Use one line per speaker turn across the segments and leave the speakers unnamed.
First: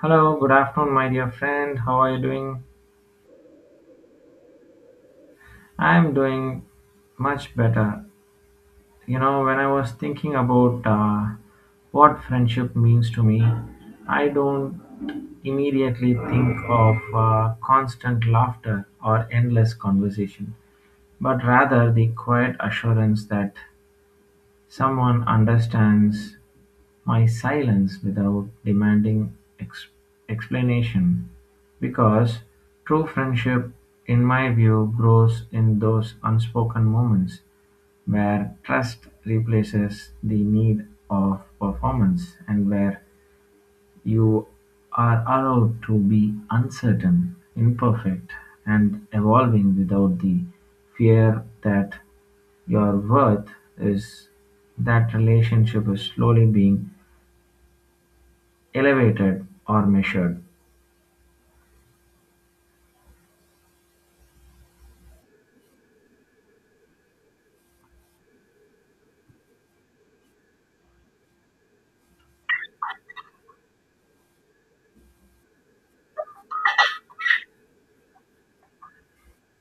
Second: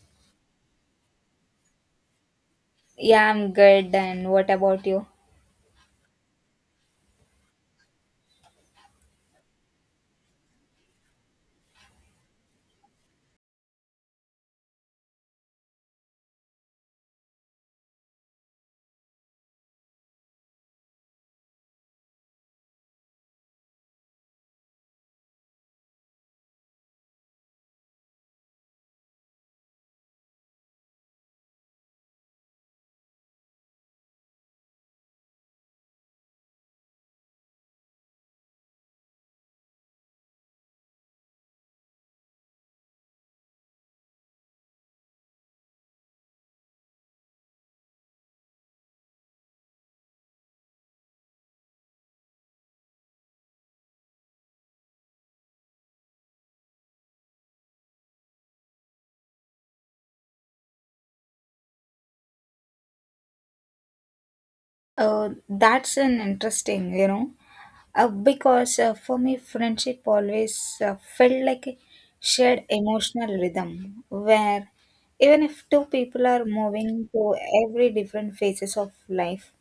Hello, good afternoon, my dear friend. How are you doing?
Yeah, I'm good. And what about you?
I'm doing much better. You know, when I was thinking about what friendship means to me, I don't immediately think of constant laughter or endless conversation, but rather the quiet assurance that someone understands my silence without demanding ex- explanation, because true friendship in my view grows in those unspoken moments where trust replaces the need of performance and where you are allowed to be uncertain, imperfect, and evolving without the fear that your worth is that relationship is slowly being elevated or measured.
That's an interesting, because for me, friendship always felt like a shared emotional rhythm where even if two people are moving to every different phases of life,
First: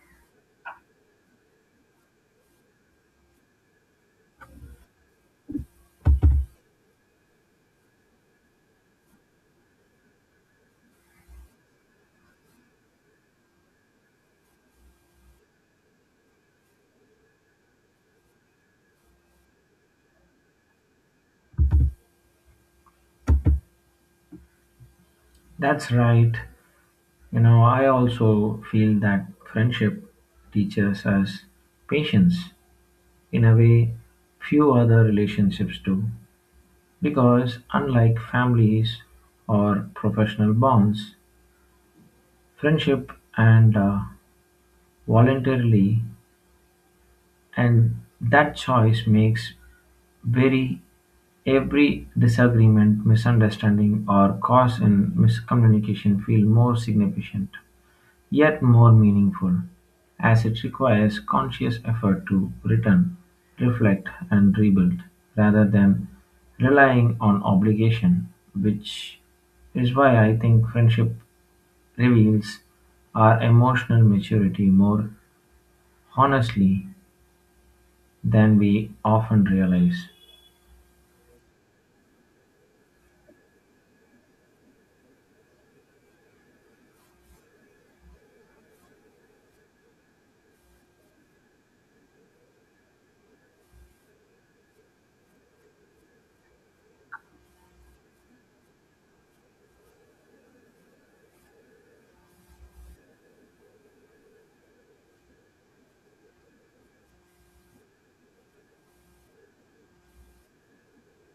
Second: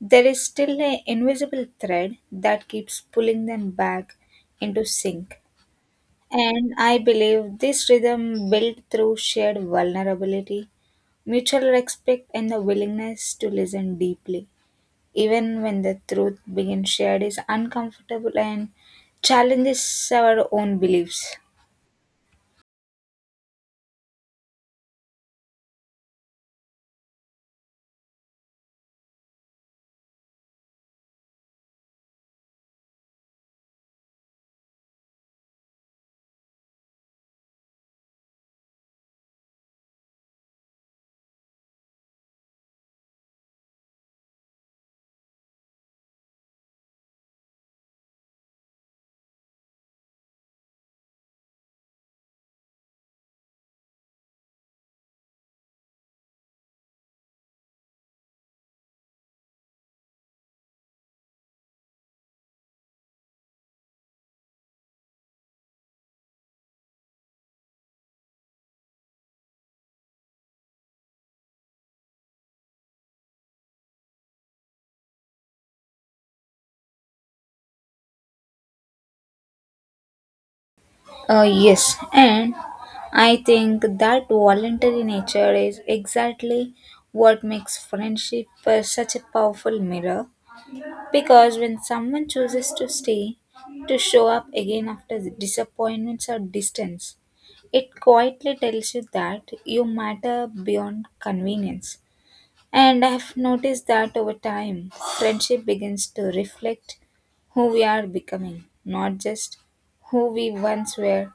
there is still an invisible thread that keeps pulling them back into sync. And I believe this rhythm built through shared vulnerability mutual respect and the willingness to listen deeply, even when the truth being shared is uncomfortable and challenges our own beliefs.
That's right. You know, I also feel that friendship teaches us patience in a way few other relationships do. Because unlike families or professional bonds, friendship and voluntarily, and that choice makes very every disagreement, misunderstanding, or cause in miscommunication feel more significant, yet more meaningful, as it requires conscious effort to return, reflect, and rebuild, rather than relying on obligation, which is why I think friendship reveals our emotional maturity more honestly than we often realize.
Yes, and I think that voluntary nature is exactly what makes friendship such a powerful mirror. Because when someone chooses to stay, to show up again after disappointments or distance, it quietly tells you that you matter beyond convenience. And I have noticed that over time, friendship begins to reflect who we are becoming, not just who we once were,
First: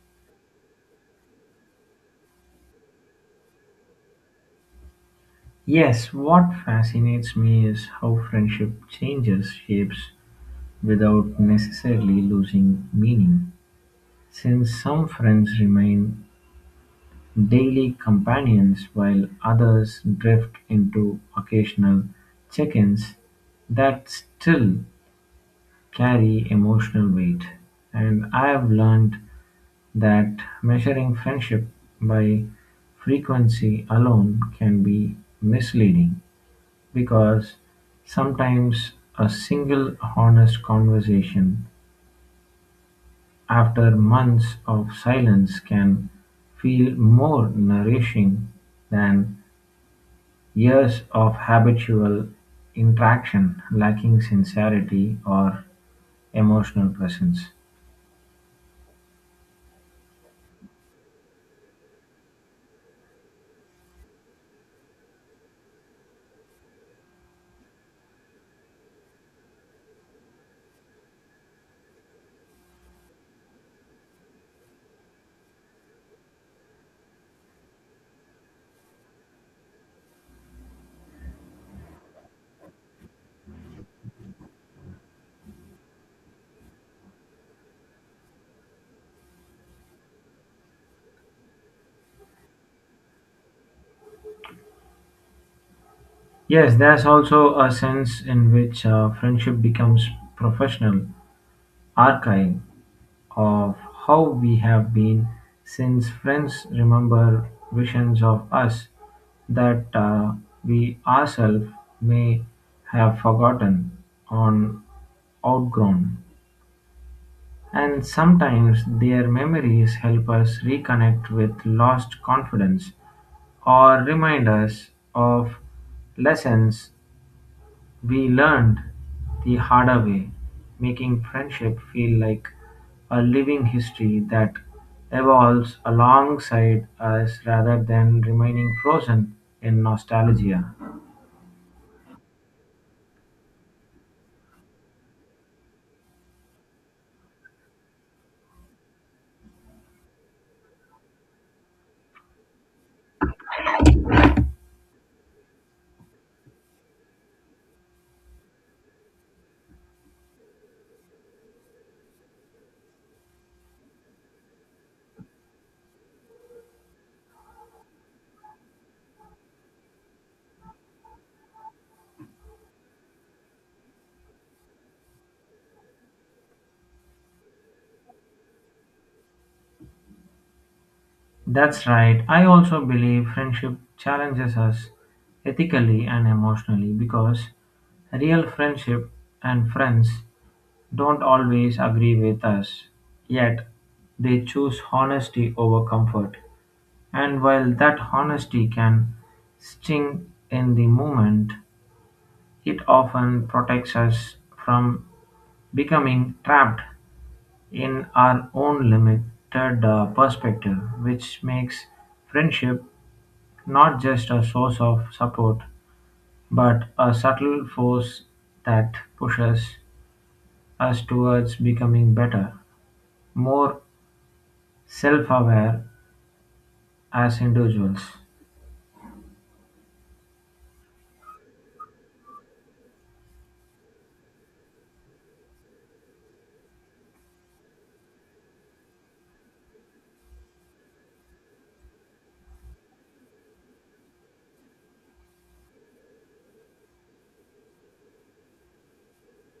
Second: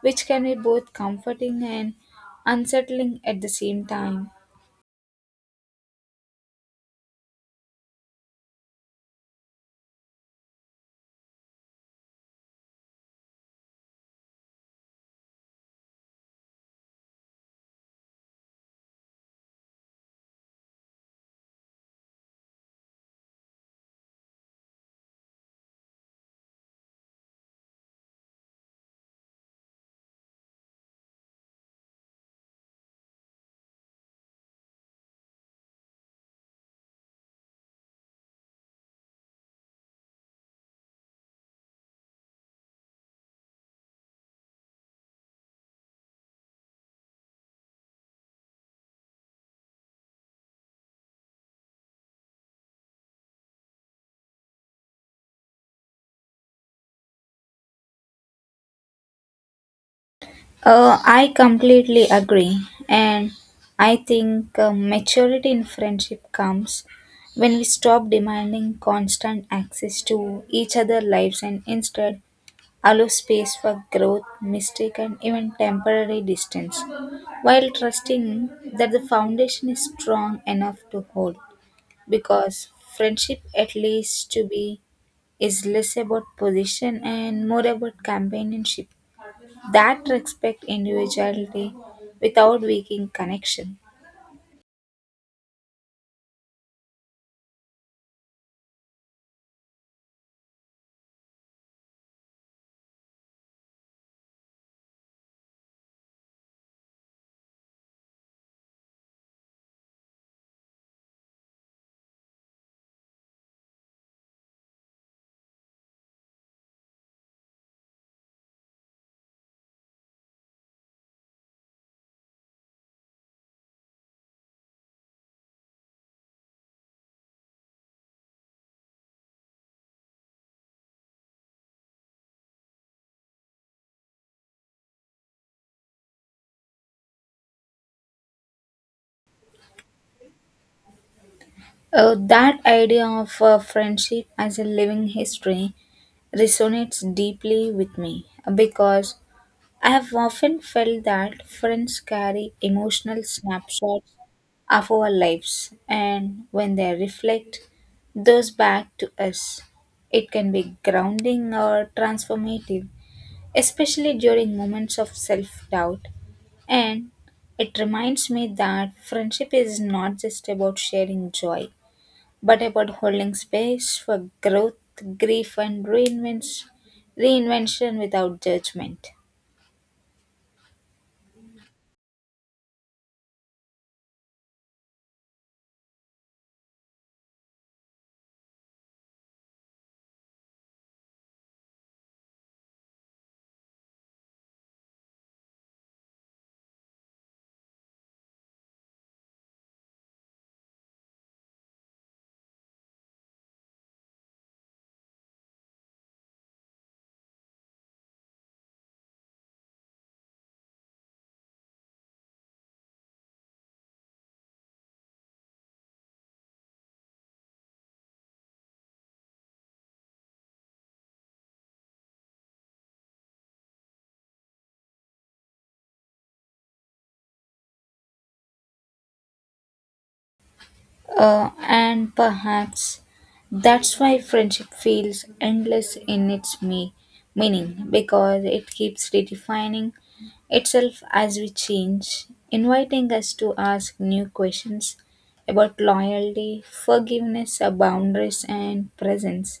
which can be both comforting and unsettling at the same time.
Yes, what fascinates me is how friendship changes shapes without necessarily losing meaning, since some friends remain daily companions while others drift into occasional check-ins that still carry emotional weight. And I've learned that measuring friendship by frequency alone can be misleading, because sometimes a single honest conversation after months of silence can feel more nourishing than years of habitual interaction lacking sincerity or emotional presence.
I completely agree. And I think maturity in friendship comes when we stop demanding constant access to each other's lives and instead allow space for growth, mistake, and even temporary distance, while trusting that the foundation is strong enough to hold. Because friendship, at least to be, is less about position and more about companionship that respect individuality without weakening connection.
Yes, there's also a sense in which friendship becomes professional archive of how we have been, since friends remember visions of us that we ourselves may have forgotten on outgrown. And sometimes their memories help us reconnect with lost confidence or remind us of lessons we learned the harder way, making friendship feel like a living history that evolves alongside us rather than remaining frozen in nostalgia.
That idea of friendship as a living history resonates deeply with me because I have often felt that friends carry emotional snapshots of our lives, and when they reflect those back to us, it can be grounding or transformative, especially during moments of self doubt. And it reminds me that friendship is not just about sharing joy, but about holding space for growth, grief, and reinvention without judgment.
That's right. I also believe friendship challenges us ethically and emotionally, because real friendship and friends don't always agree with us, yet they choose honesty over comfort. And while that honesty can sting in the moment, it often protects us from becoming trapped in our own limited perspective, which makes friendship not just a source of support, but a subtle force that pushes us towards becoming better, more self aware as individuals.
And perhaps that's why friendship feels endless in its meaning because it keeps redefining itself as we change, inviting us to ask new questions about loyalty, forgiveness, boundaries, and presence.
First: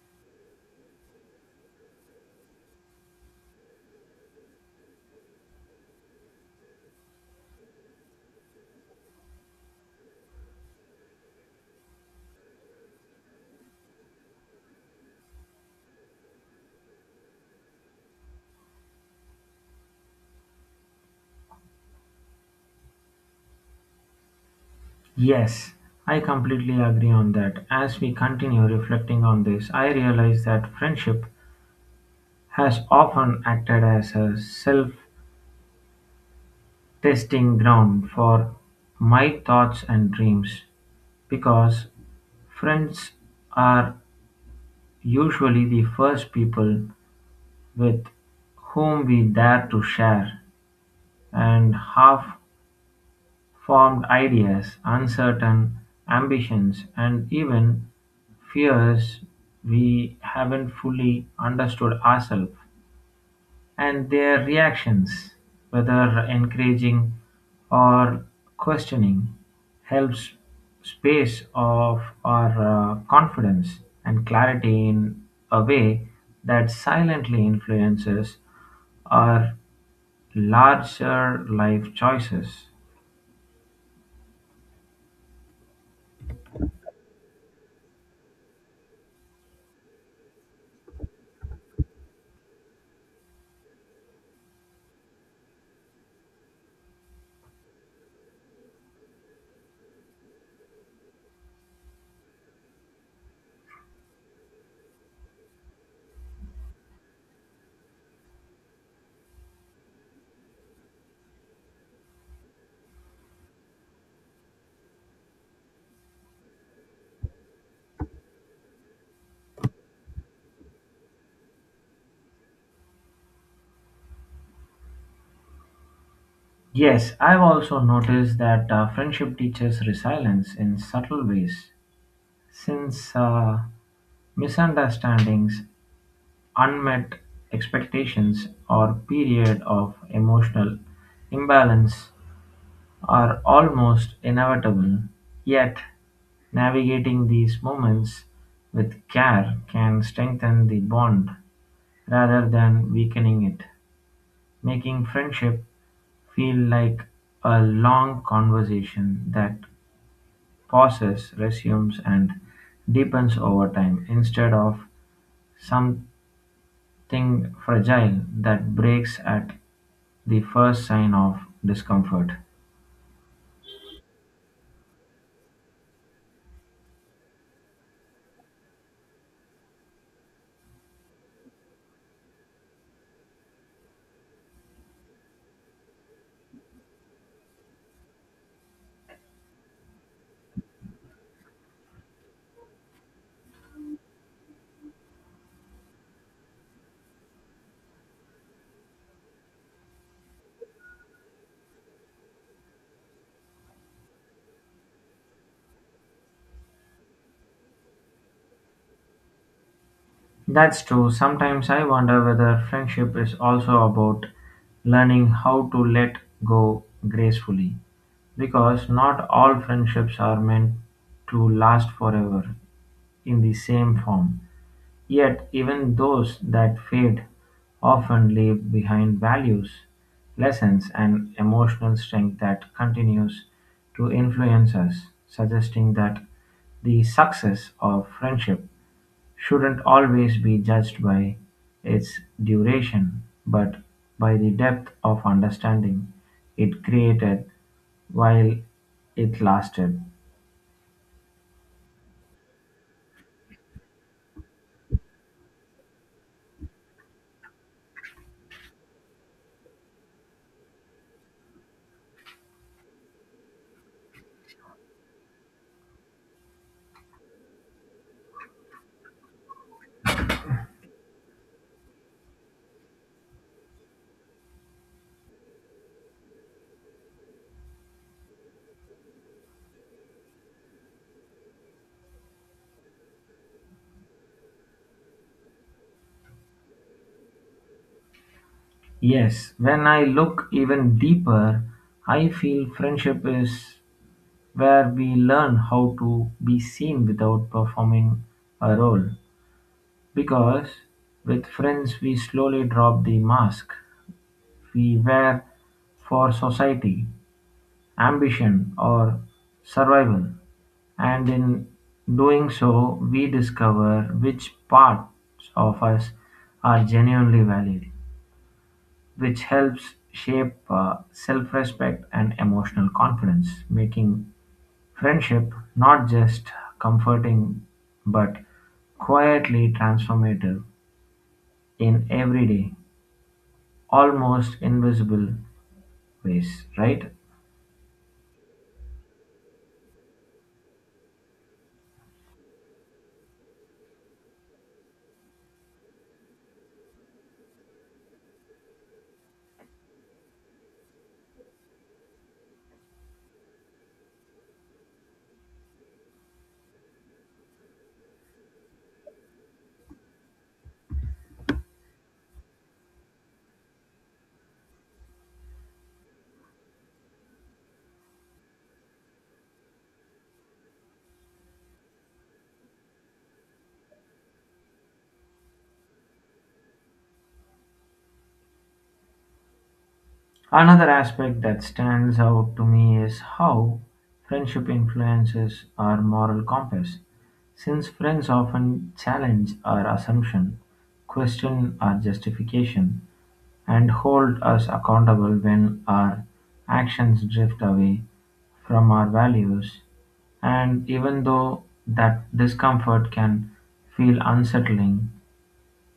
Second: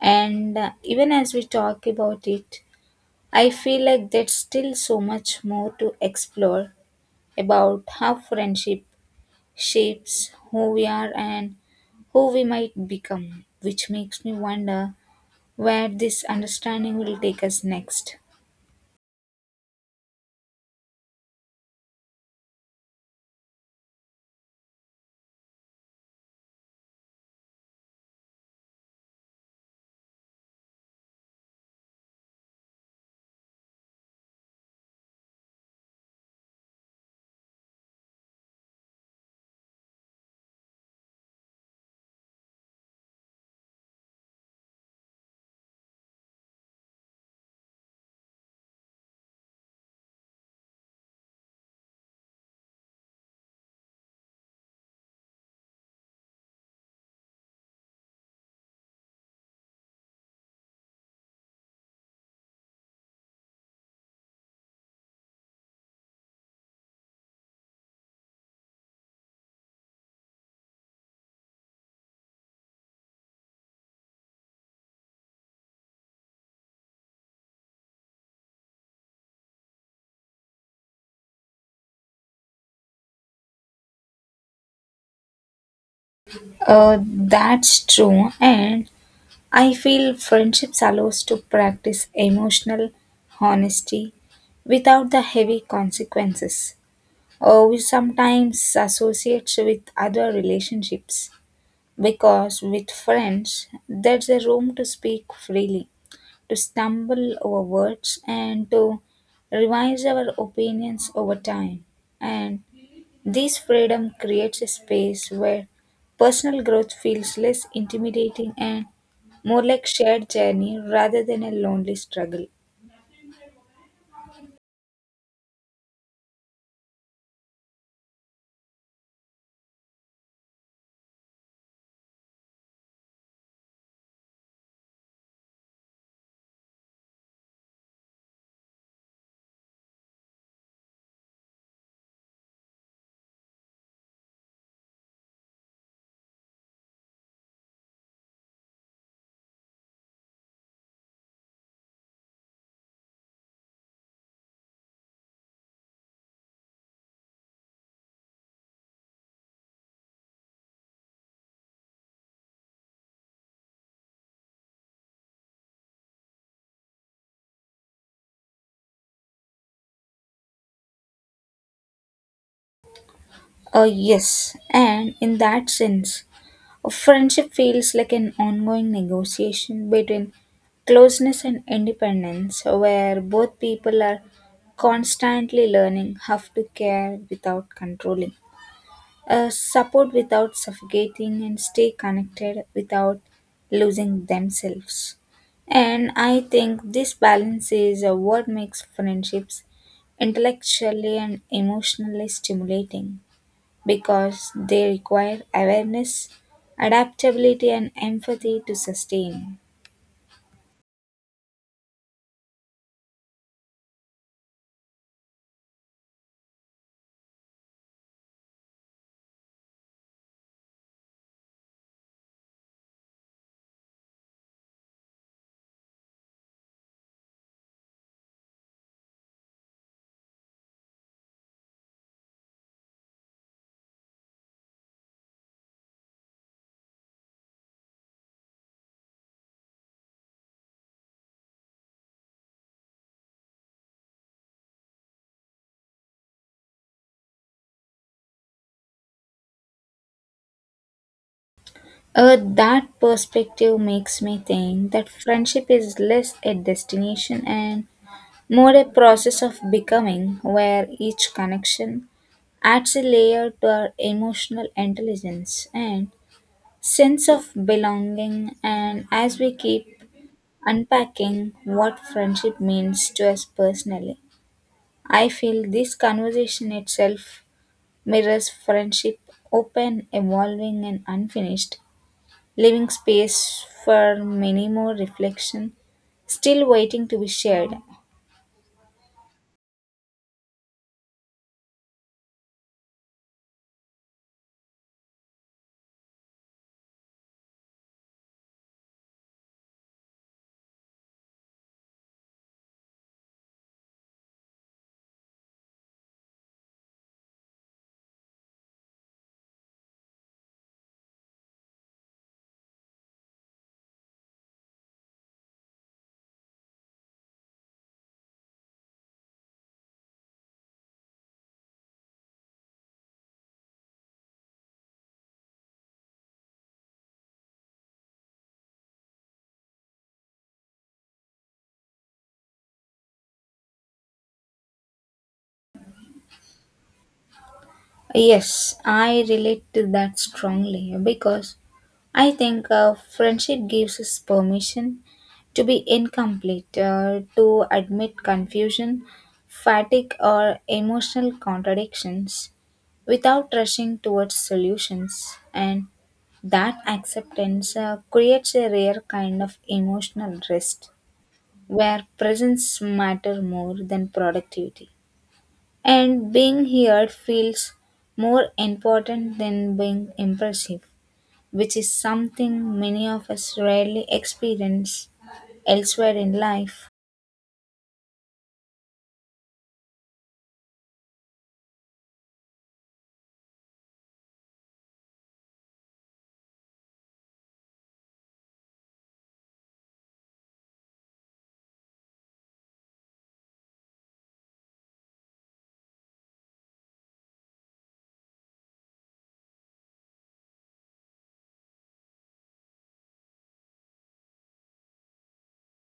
And even as we talk about it, I feel like there's still so much more to explore about how friendship shapes who we are and who we might become, which makes me wonder where this understanding will take us next.
Yes, I completely agree on that. As we continue reflecting on this, I realize that friendship has often acted as a self testing ground for my thoughts and dreams, because friends are usually the first people with whom we dare to share, and half-formed ideas, uncertain ambitions, and even fears we haven't fully understood ourselves, and their reactions, whether encouraging or questioning, helps space of our confidence and clarity in a way that silently influences our larger life choices.
That's true, and I feel friendships allow us to practice emotional honesty without the heavy consequences. We sometimes associate with other relationships because with friends there's a room to speak freely to stumble over words and to revise our opinions over time. And this freedom creates a space where personal growth feels less intimidating and more like shared journey rather than a lonely struggle.
Yes, I've also noticed that friendship teaches resilience in subtle ways, since misunderstandings, unmet expectations, or period of emotional imbalance are almost inevitable. Yet, navigating these moments with care can strengthen the bond rather than weakening it, making friendship feel like a long conversation that pauses, resumes, and deepens over time instead of something fragile that breaks at the first sign of discomfort.
Yes, and in that sense, a friendship feels like an ongoing negotiation between closeness and independence, where both people are constantly learning how to care without controlling, support without suffocating, and stay connected without losing themselves. And I think this balance is what makes friendships intellectually and emotionally stimulating because they require awareness, adaptability, and empathy to sustain.
That's true. Sometimes I wonder whether friendship is also about learning how to let go gracefully, because not all friendships are meant to last forever in the same form. Yet even those that fade often leave behind values, lessons, and emotional strength that continues to influence us, suggesting that the success of friendship shouldn't always be judged by its duration, but by the depth of understanding it created while it lasted.
That perspective makes me think that friendship is less a destination and more a process of becoming, where each connection adds a layer to our emotional intelligence and sense of belonging. And as we keep unpacking what friendship means to us personally, I feel this conversation itself mirrors friendship open, evolving, and unfinished, leaving space for many more reflection, still waiting to be shared.
Yes, when I look even deeper, I feel friendship is where we learn how to be seen without performing a role. Because with friends, we slowly drop the mask we wear for society, ambition, or survival. And in doing so, we discover which parts of us are genuinely valued, which helps shape self respect and emotional confidence, making friendship, not just comforting but quietly transformative in everyday, almost invisible ways, right?
Yes, I relate to that strongly because I think friendship gives us permission to be incomplete, to admit confusion, fatigue, or emotional contradictions without rushing towards solutions. And that acceptance creates a rare kind of emotional rest where presence matter more than productivity. And being here feels more important than being impressive, which is something many of us rarely experience elsewhere in life.
Another aspect that stands out to me is how friendship influences our moral compass, since friends often challenge our assumption, question our justification, and hold us accountable when our actions drift away from our values. And even though that discomfort can feel unsettling,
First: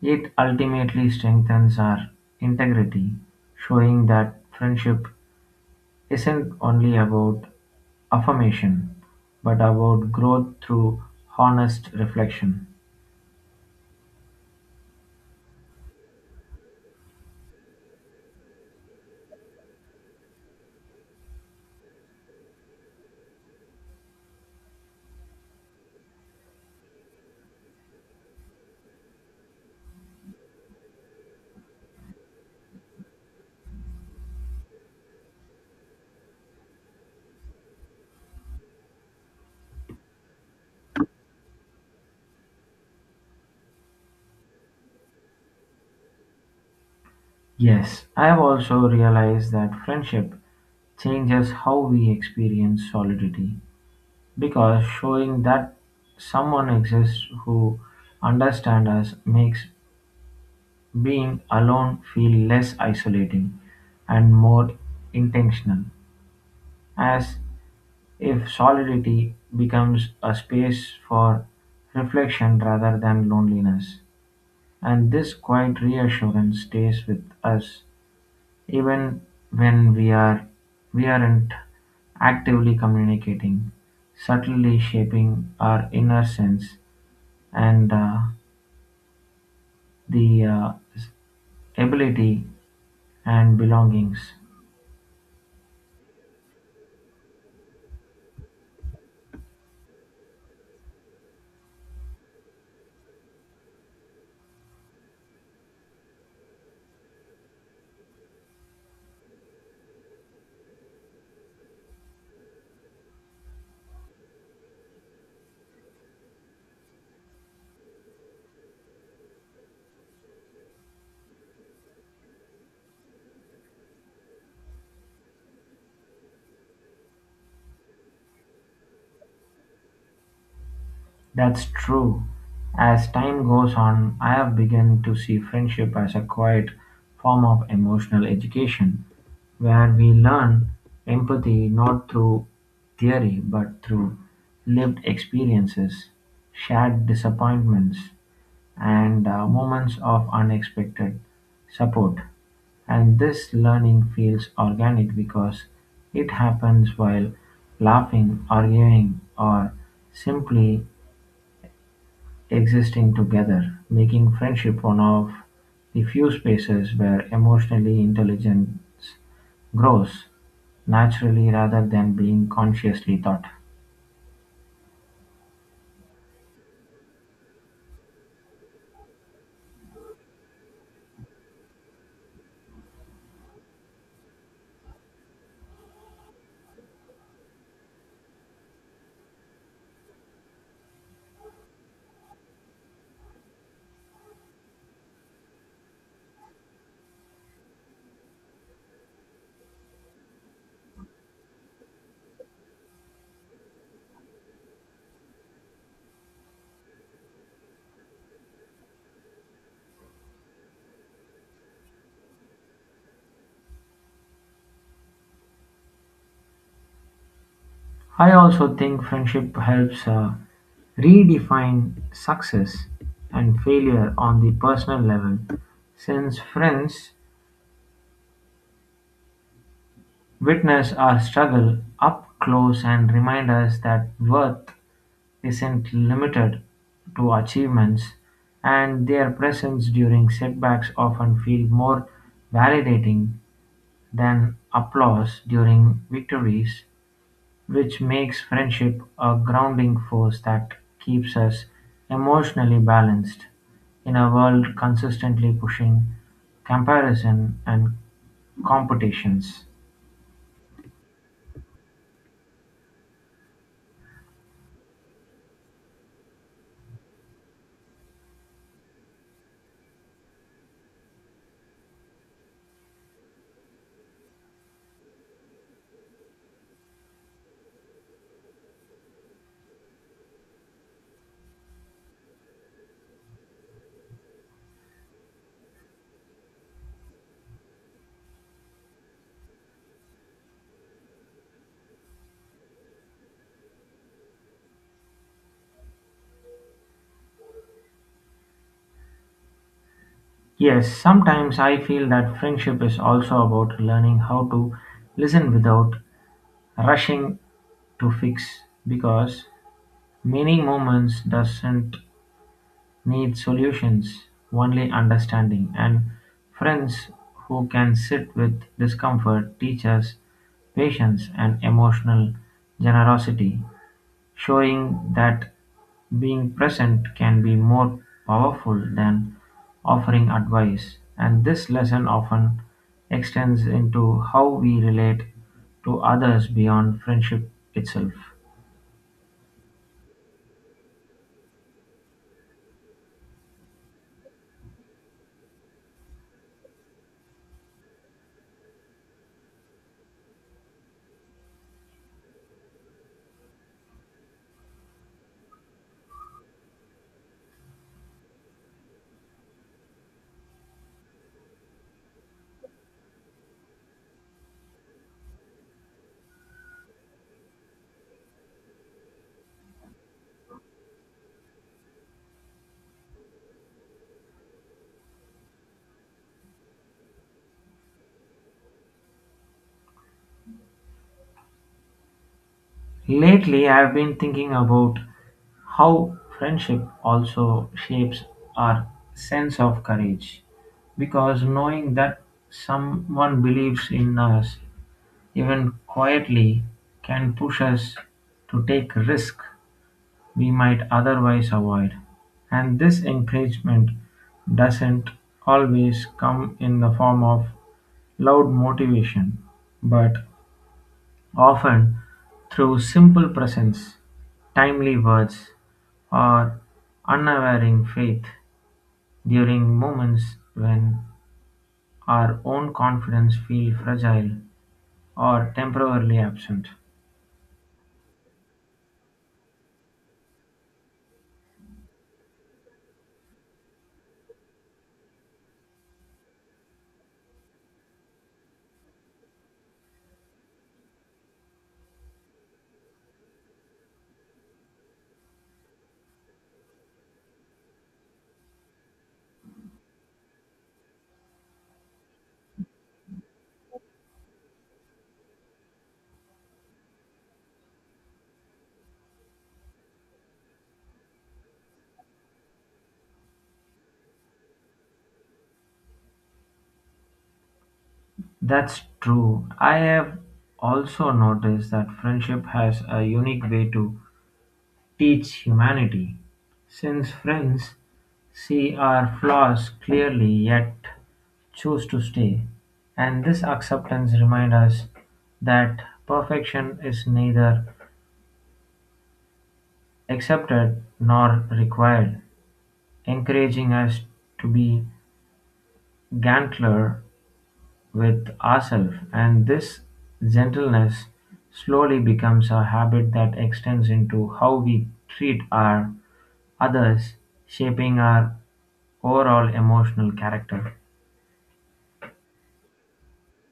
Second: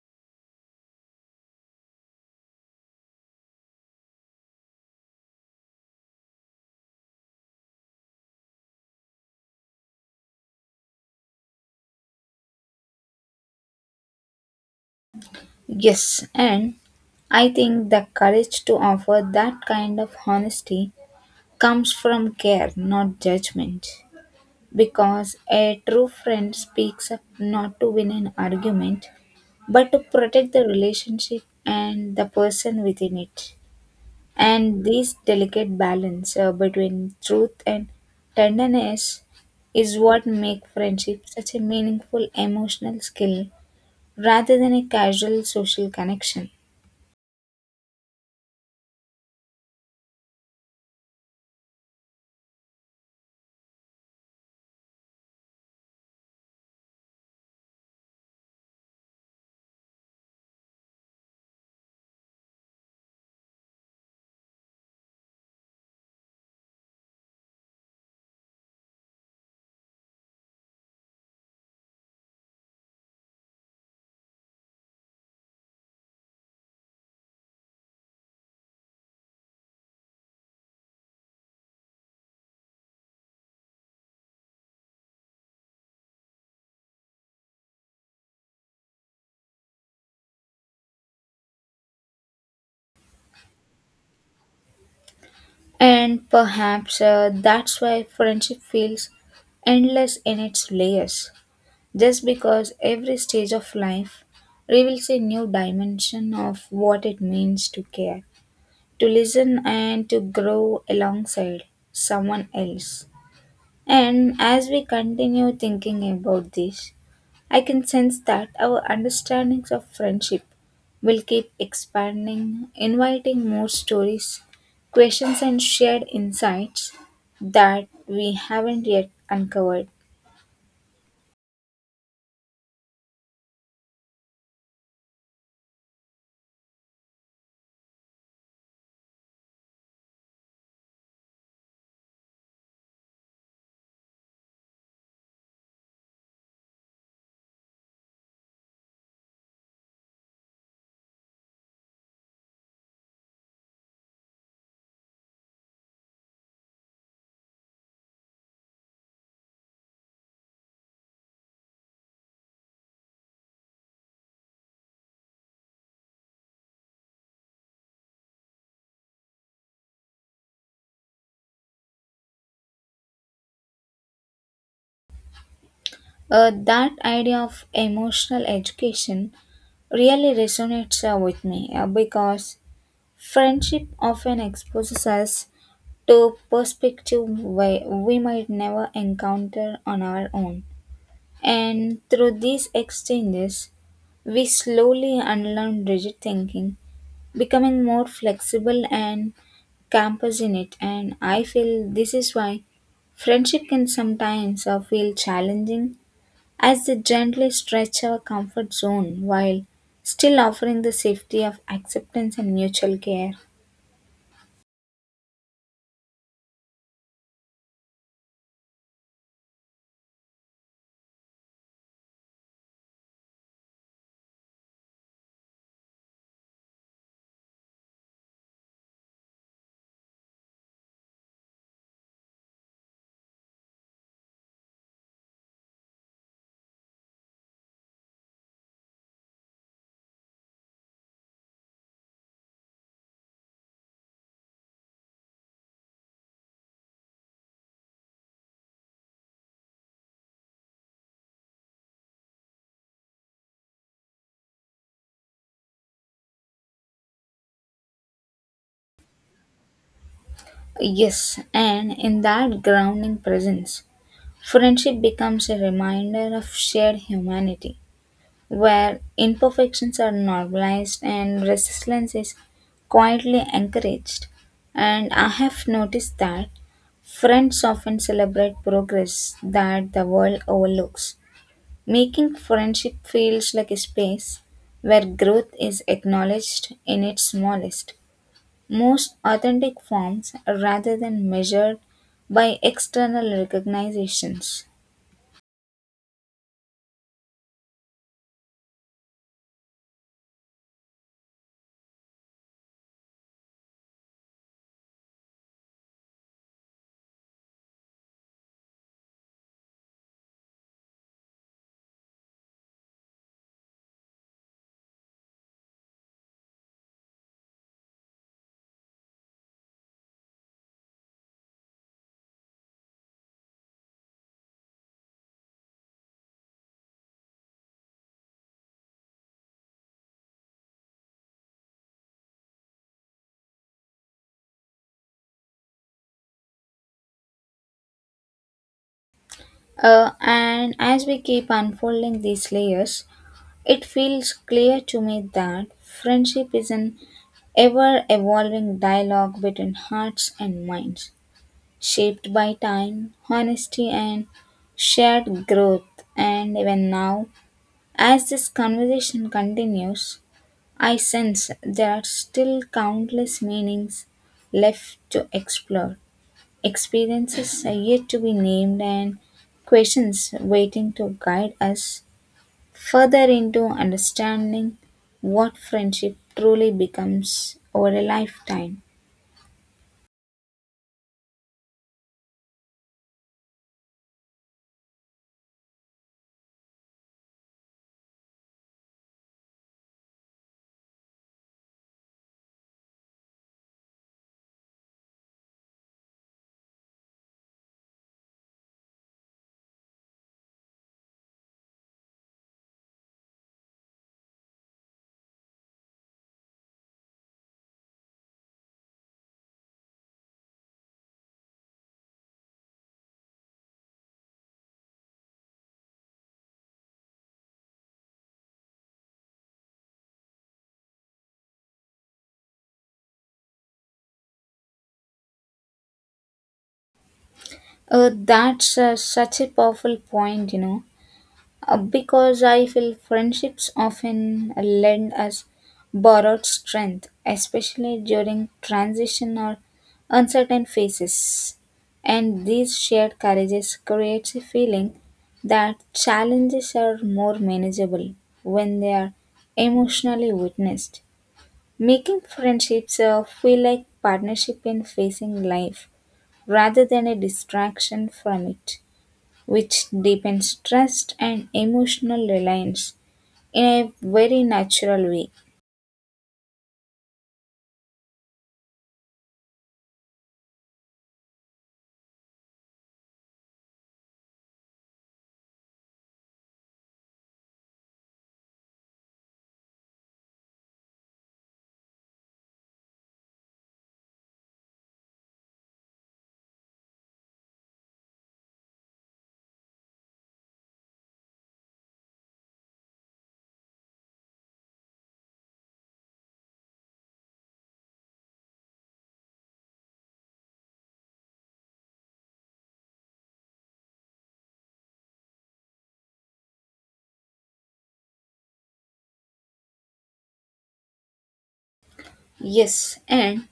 it ultimately strengthens our integrity, showing that friendship isn't only about affirmation, but about growth through honest reflection.
Yes, and I think the courage to offer that kind of honesty comes from care, not judgment. Because a true friend speaks up not to win an argument, but to protect the relationship and the person within it. And this delicate balance between truth and tenderness is what makes friendship such a meaningful emotional skill rather than a casual social connection.
Yes, I've also realized that friendship changes how we experience solidity, because showing that someone exists who understands us makes being alone feel less isolating and more intentional, as if solidity becomes a space for reflection rather than loneliness. And this quiet reassurance stays with us even when we aren't actively communicating, subtly shaping our inner sense and the ability and belongings.
And perhaps that's why friendship feels endless in its layers, just because every stage of life reveals a new dimension of what it means to care, to listen, and to grow alongside someone else. And as we continue thinking about this, I can sense that our understandings of friendship will keep expanding, inviting more stories, questions, and shared insights that we haven't yet uncovered.
That's true. As time goes on, I have begun to see friendship as a quiet form of emotional education, where we learn empathy not through theory but through lived experiences, shared disappointments, and moments of unexpected support. And this learning feels organic, because it happens while laughing, arguing, or simply existing together, making friendship one of the few spaces where emotional intelligence grows naturally rather than being consciously taught.
That idea of emotional education really resonates with me because friendship often exposes us to perspective we might never encounter on our own. And through these exchanges, we slowly unlearn rigid thinking, becoming more flexible and compassionate. And I feel this is why friendship can sometimes feel challenging as they gently stretch our comfort zone while still offering the safety of acceptance and mutual care.
I also think friendship helps redefine success and failure on the personal level, since friends witness our struggle up close and remind us that worth isn't limited to achievements, and their presence during setbacks often feels more validating than applause during victories, which makes friendship a grounding force that keeps us emotionally balanced in a world consistently pushing comparison and competitions.
Yes, and in that grounding presence, friendship becomes a reminder of shared humanity where imperfections are normalized and resilience is quietly encouraged. And I have noticed that friends often celebrate progress that the world overlooks, making friendship feels like a space where growth is acknowledged in its smallest, most authentic forms rather than measured by external recognitions.
Yes, sometimes I feel that friendship is also about learning how to listen without rushing to fix, because many moments doesn't need solutions, only understanding, and friends who can sit with discomfort teach us patience and emotional generosity, showing that being present can be more powerful than offering advice. And this lesson often extends into how we relate to others beyond friendship itself.
And as we keep unfolding these layers, it feels clear to me that friendship is an ever evolving dialogue between hearts and minds, shaped by time, honesty, and shared growth. And even now, as this conversation continues, I sense there are still countless meanings left to explore experiences are yet to be named and questions waiting to guide us further into understanding what friendship truly becomes over a lifetime.
Lately I've been thinking about how friendship also shapes our sense of courage, because knowing that someone believes in us, even quietly, can push us to take risks we might otherwise avoid, and this encouragement doesn't always come in the form of loud motivation, but often through simple presence, timely words, or unwavering faith during moments when our own confidence feels fragile or temporarily absent.
That's such a powerful point. Because I feel friendships often lend us borrowed strength, especially during transition or uncertain phases. And these shared courages creates a feeling that challenges are more manageable when they are emotionally witnessed, making friendships feel like partnership in facing life rather than a distraction from it which deepens trust and emotional reliance in a very natural way.
That's true. I have also noticed that friendship has a unique way to teach humanity, since friends see our flaws clearly yet choose to stay, and this acceptance reminds us that perfection is neither accepted nor required, encouraging us to be gentler with ourselves, and this gentleness slowly becomes a habit that extends into how we treat our others, shaping our overall emotional character.
Yes, and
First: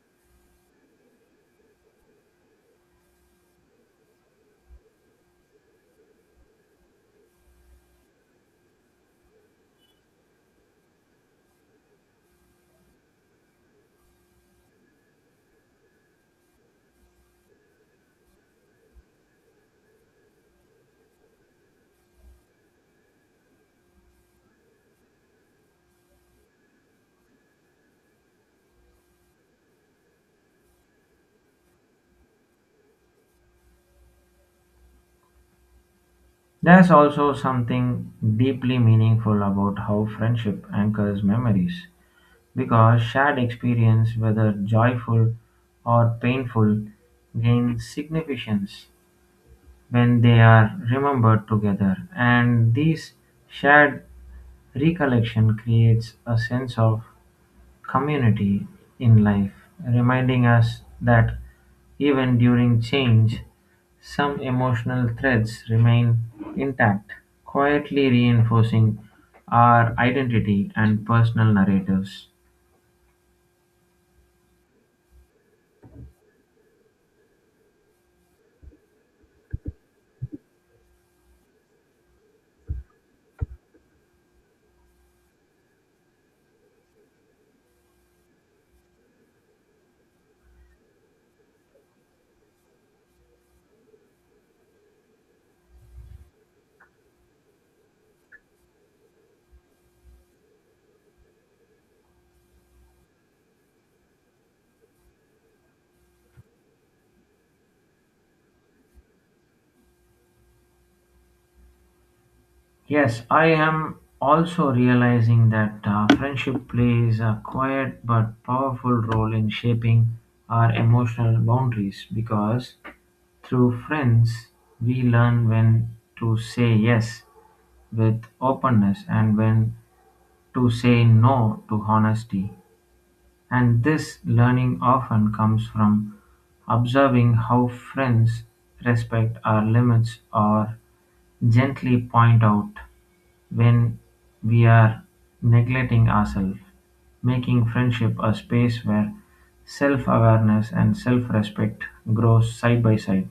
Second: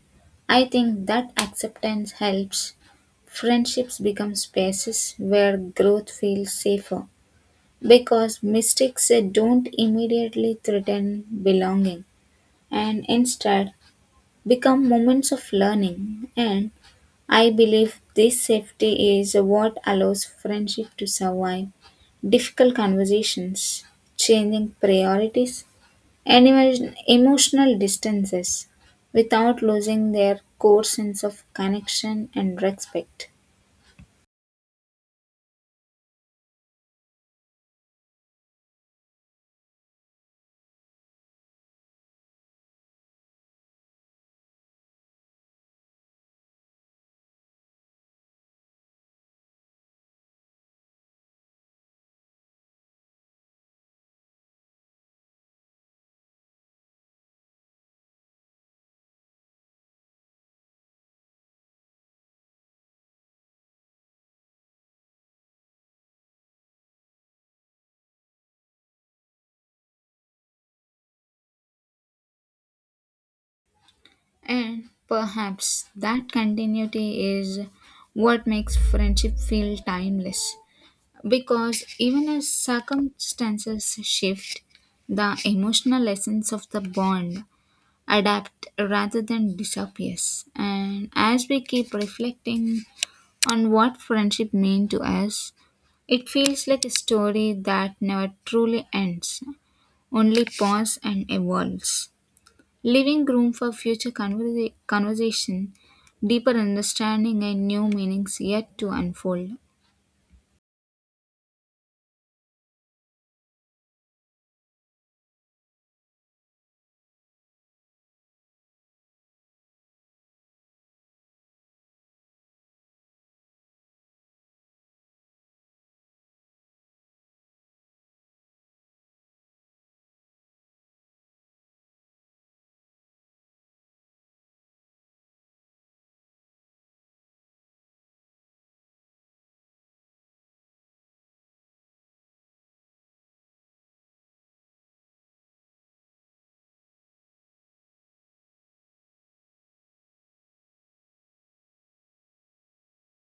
I think that acceptance helps friendships become spaces where growth feels safer because mistakes don't immediately threaten belonging and instead become moments of learning. And I believe this safety is what allows friendship to survive difficult conversations, changing priorities, and even emotional distances without losing their core sense of connection and respect.
There's also something deeply meaningful about how friendship anchors memories, because shared experience, whether joyful or painful, gain significance when they are remembered together. And these shared recollection creates a sense of community in life, reminding us that even during change, some emotional threads remain intact, quietly reinforcing our identity and personal narratives.
And perhaps that continuity is what makes friendship feel timeless. Because even as circumstances shift, the emotional essence of the bond adapt rather than disappears. And as we keep reflecting on what friendship means to us, it feels like a story that never truly ends, only pauses and evolves, leaving room for future conversation, deeper understanding, and new meanings yet to unfold.
Yes, I am also realizing that friendship plays a quiet but powerful role in shaping our emotional boundaries, because through friends we learn when to say yes with openness and when to say no to honesty. And this learning often comes from observing how friends respect our limits or gently point out when we are neglecting ourselves, making friendship a space where self awareness and self respect grow side by side.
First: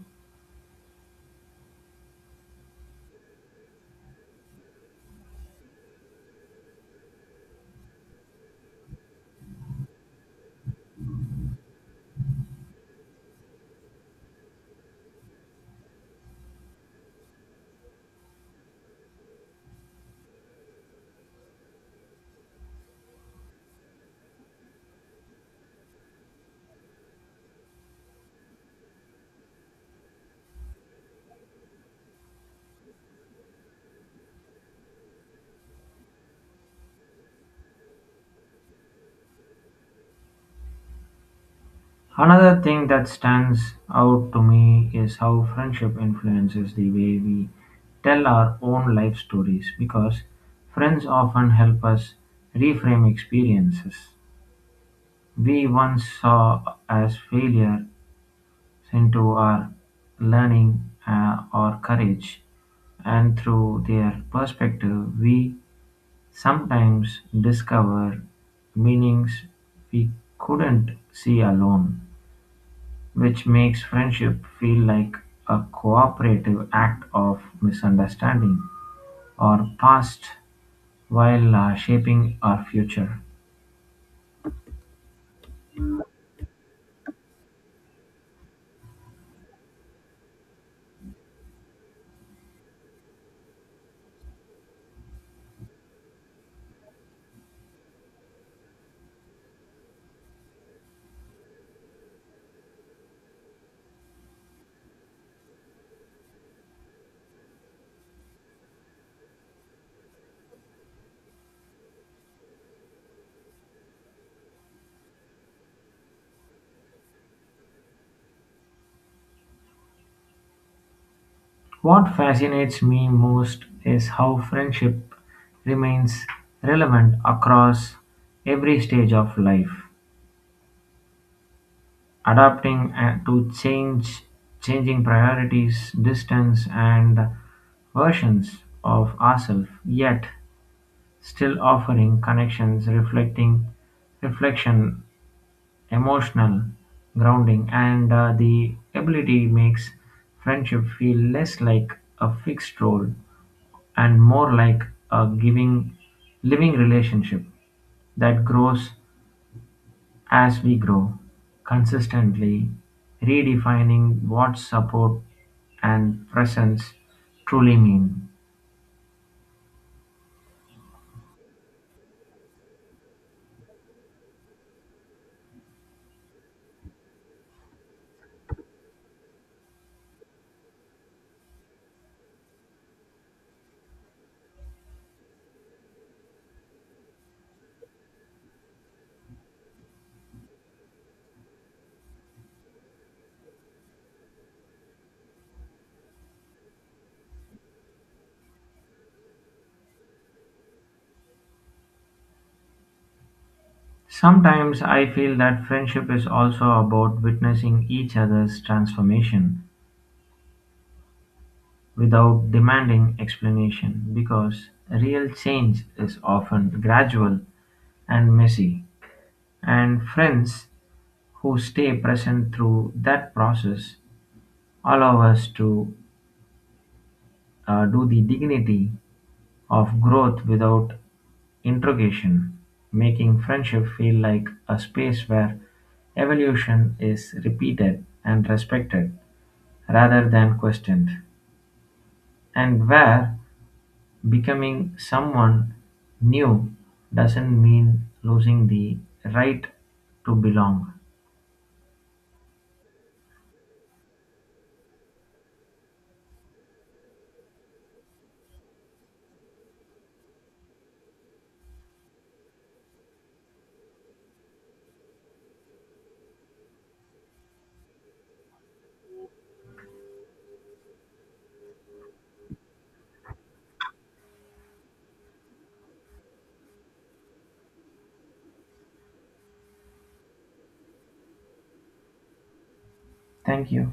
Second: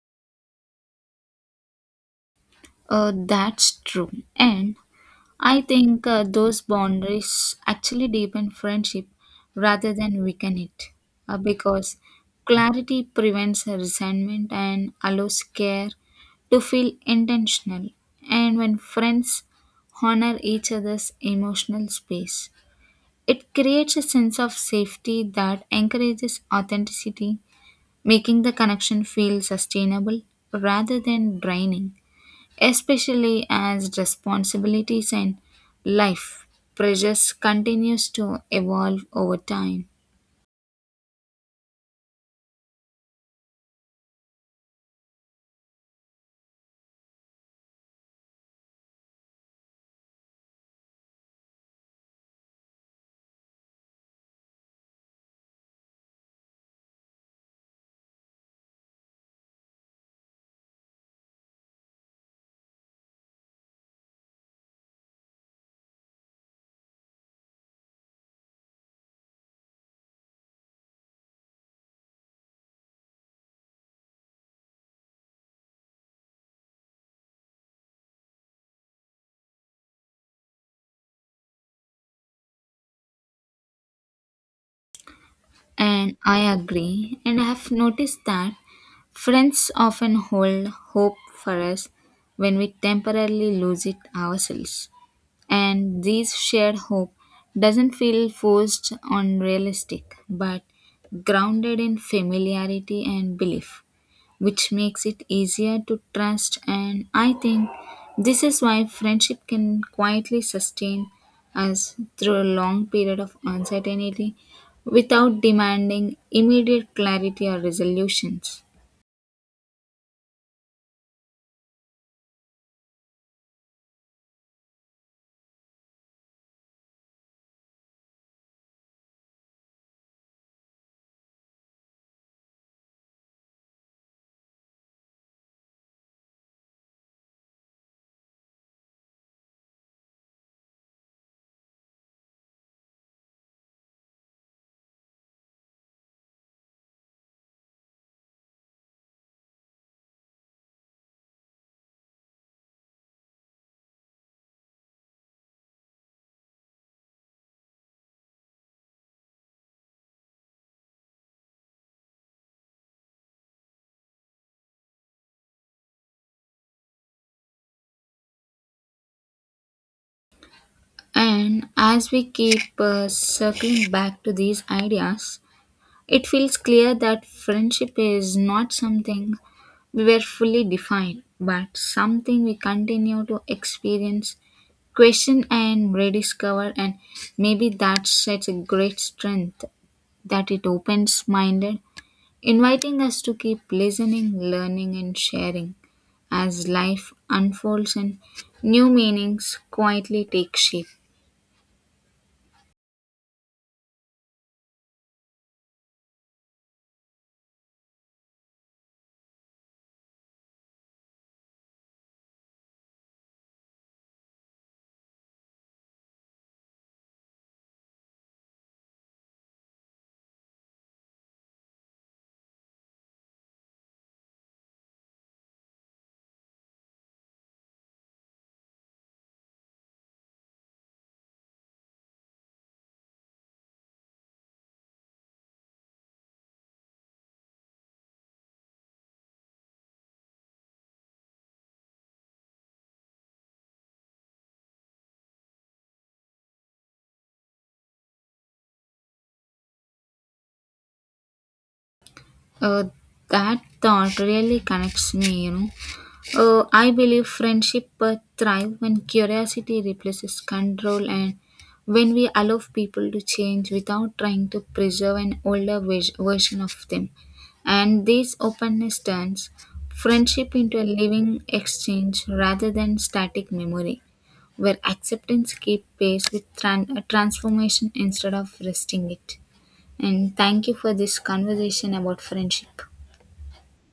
That's true. And I think those boundaries actually deepen friendship rather than weaken it because clarity prevents resentment and allows care to feel intentional. And when friends honor each other's emotional space, it creates a sense of safety that encourages authenticity, making the connection feel sustainable rather than draining especially as responsibilities and life pressures continues to evolve over time.
Another thing that stands out to me is how friendship influences the way we tell our own life stories, because friends often help us reframe experiences we once saw as failure into our learning or courage, and through their perspective we sometimes discover meanings we couldn't see alone, which makes friendship feel like a cooperative act of misunderstanding or past while shaping our future.
And I agree and I have noticed that friends often hold hope for us when we temporarily lose it ourselves and this shared hope doesn't feel forced unrealistic but grounded in familiarity and belief which makes it easier to trust. And I think this is why friendship can quietly sustain us through a long period of uncertainty without demanding immediate clarity or resolutions.
What fascinates me most is how friendship remains relevant across every stage of life, adapting to change, changing priorities, distance, and versions of ourselves. Yet, still offering connections, reflecting reflection, emotional grounding, and the ability makes friendship feel less like a fixed role and more like a giving living relationship that grows as we grow, consistently redefining what support and presence truly mean.
And as we keep circling back to these ideas, it feels clear that friendship is not something we were fully defined, but something we continue to experience question and rediscover and maybe that's such a great strength that it opens minded inviting us to keep listening learning and sharing as life unfolds and new meanings quietly take shape.
Sometimes I feel that friendship is also about witnessing each other's transformation without demanding explanation, because real change is often gradual and messy. And friends who stay present through that process allow us to do the dignity of growth without interrogation, making friendship feel like a space where evolution is repeated and respected, rather than questioned, and where becoming someone new doesn't mean losing the right to belong.
Uh, that thought really connects me you know. I believe friendship thrive when curiosity replaces control and when we allow people to change without trying to preserve an older vis- version of them. And this openness turns friendship into a living exchange rather than static memory, where acceptance keeps pace with transformation instead of resting it. And thank you for this conversation about friendship.
Thank you.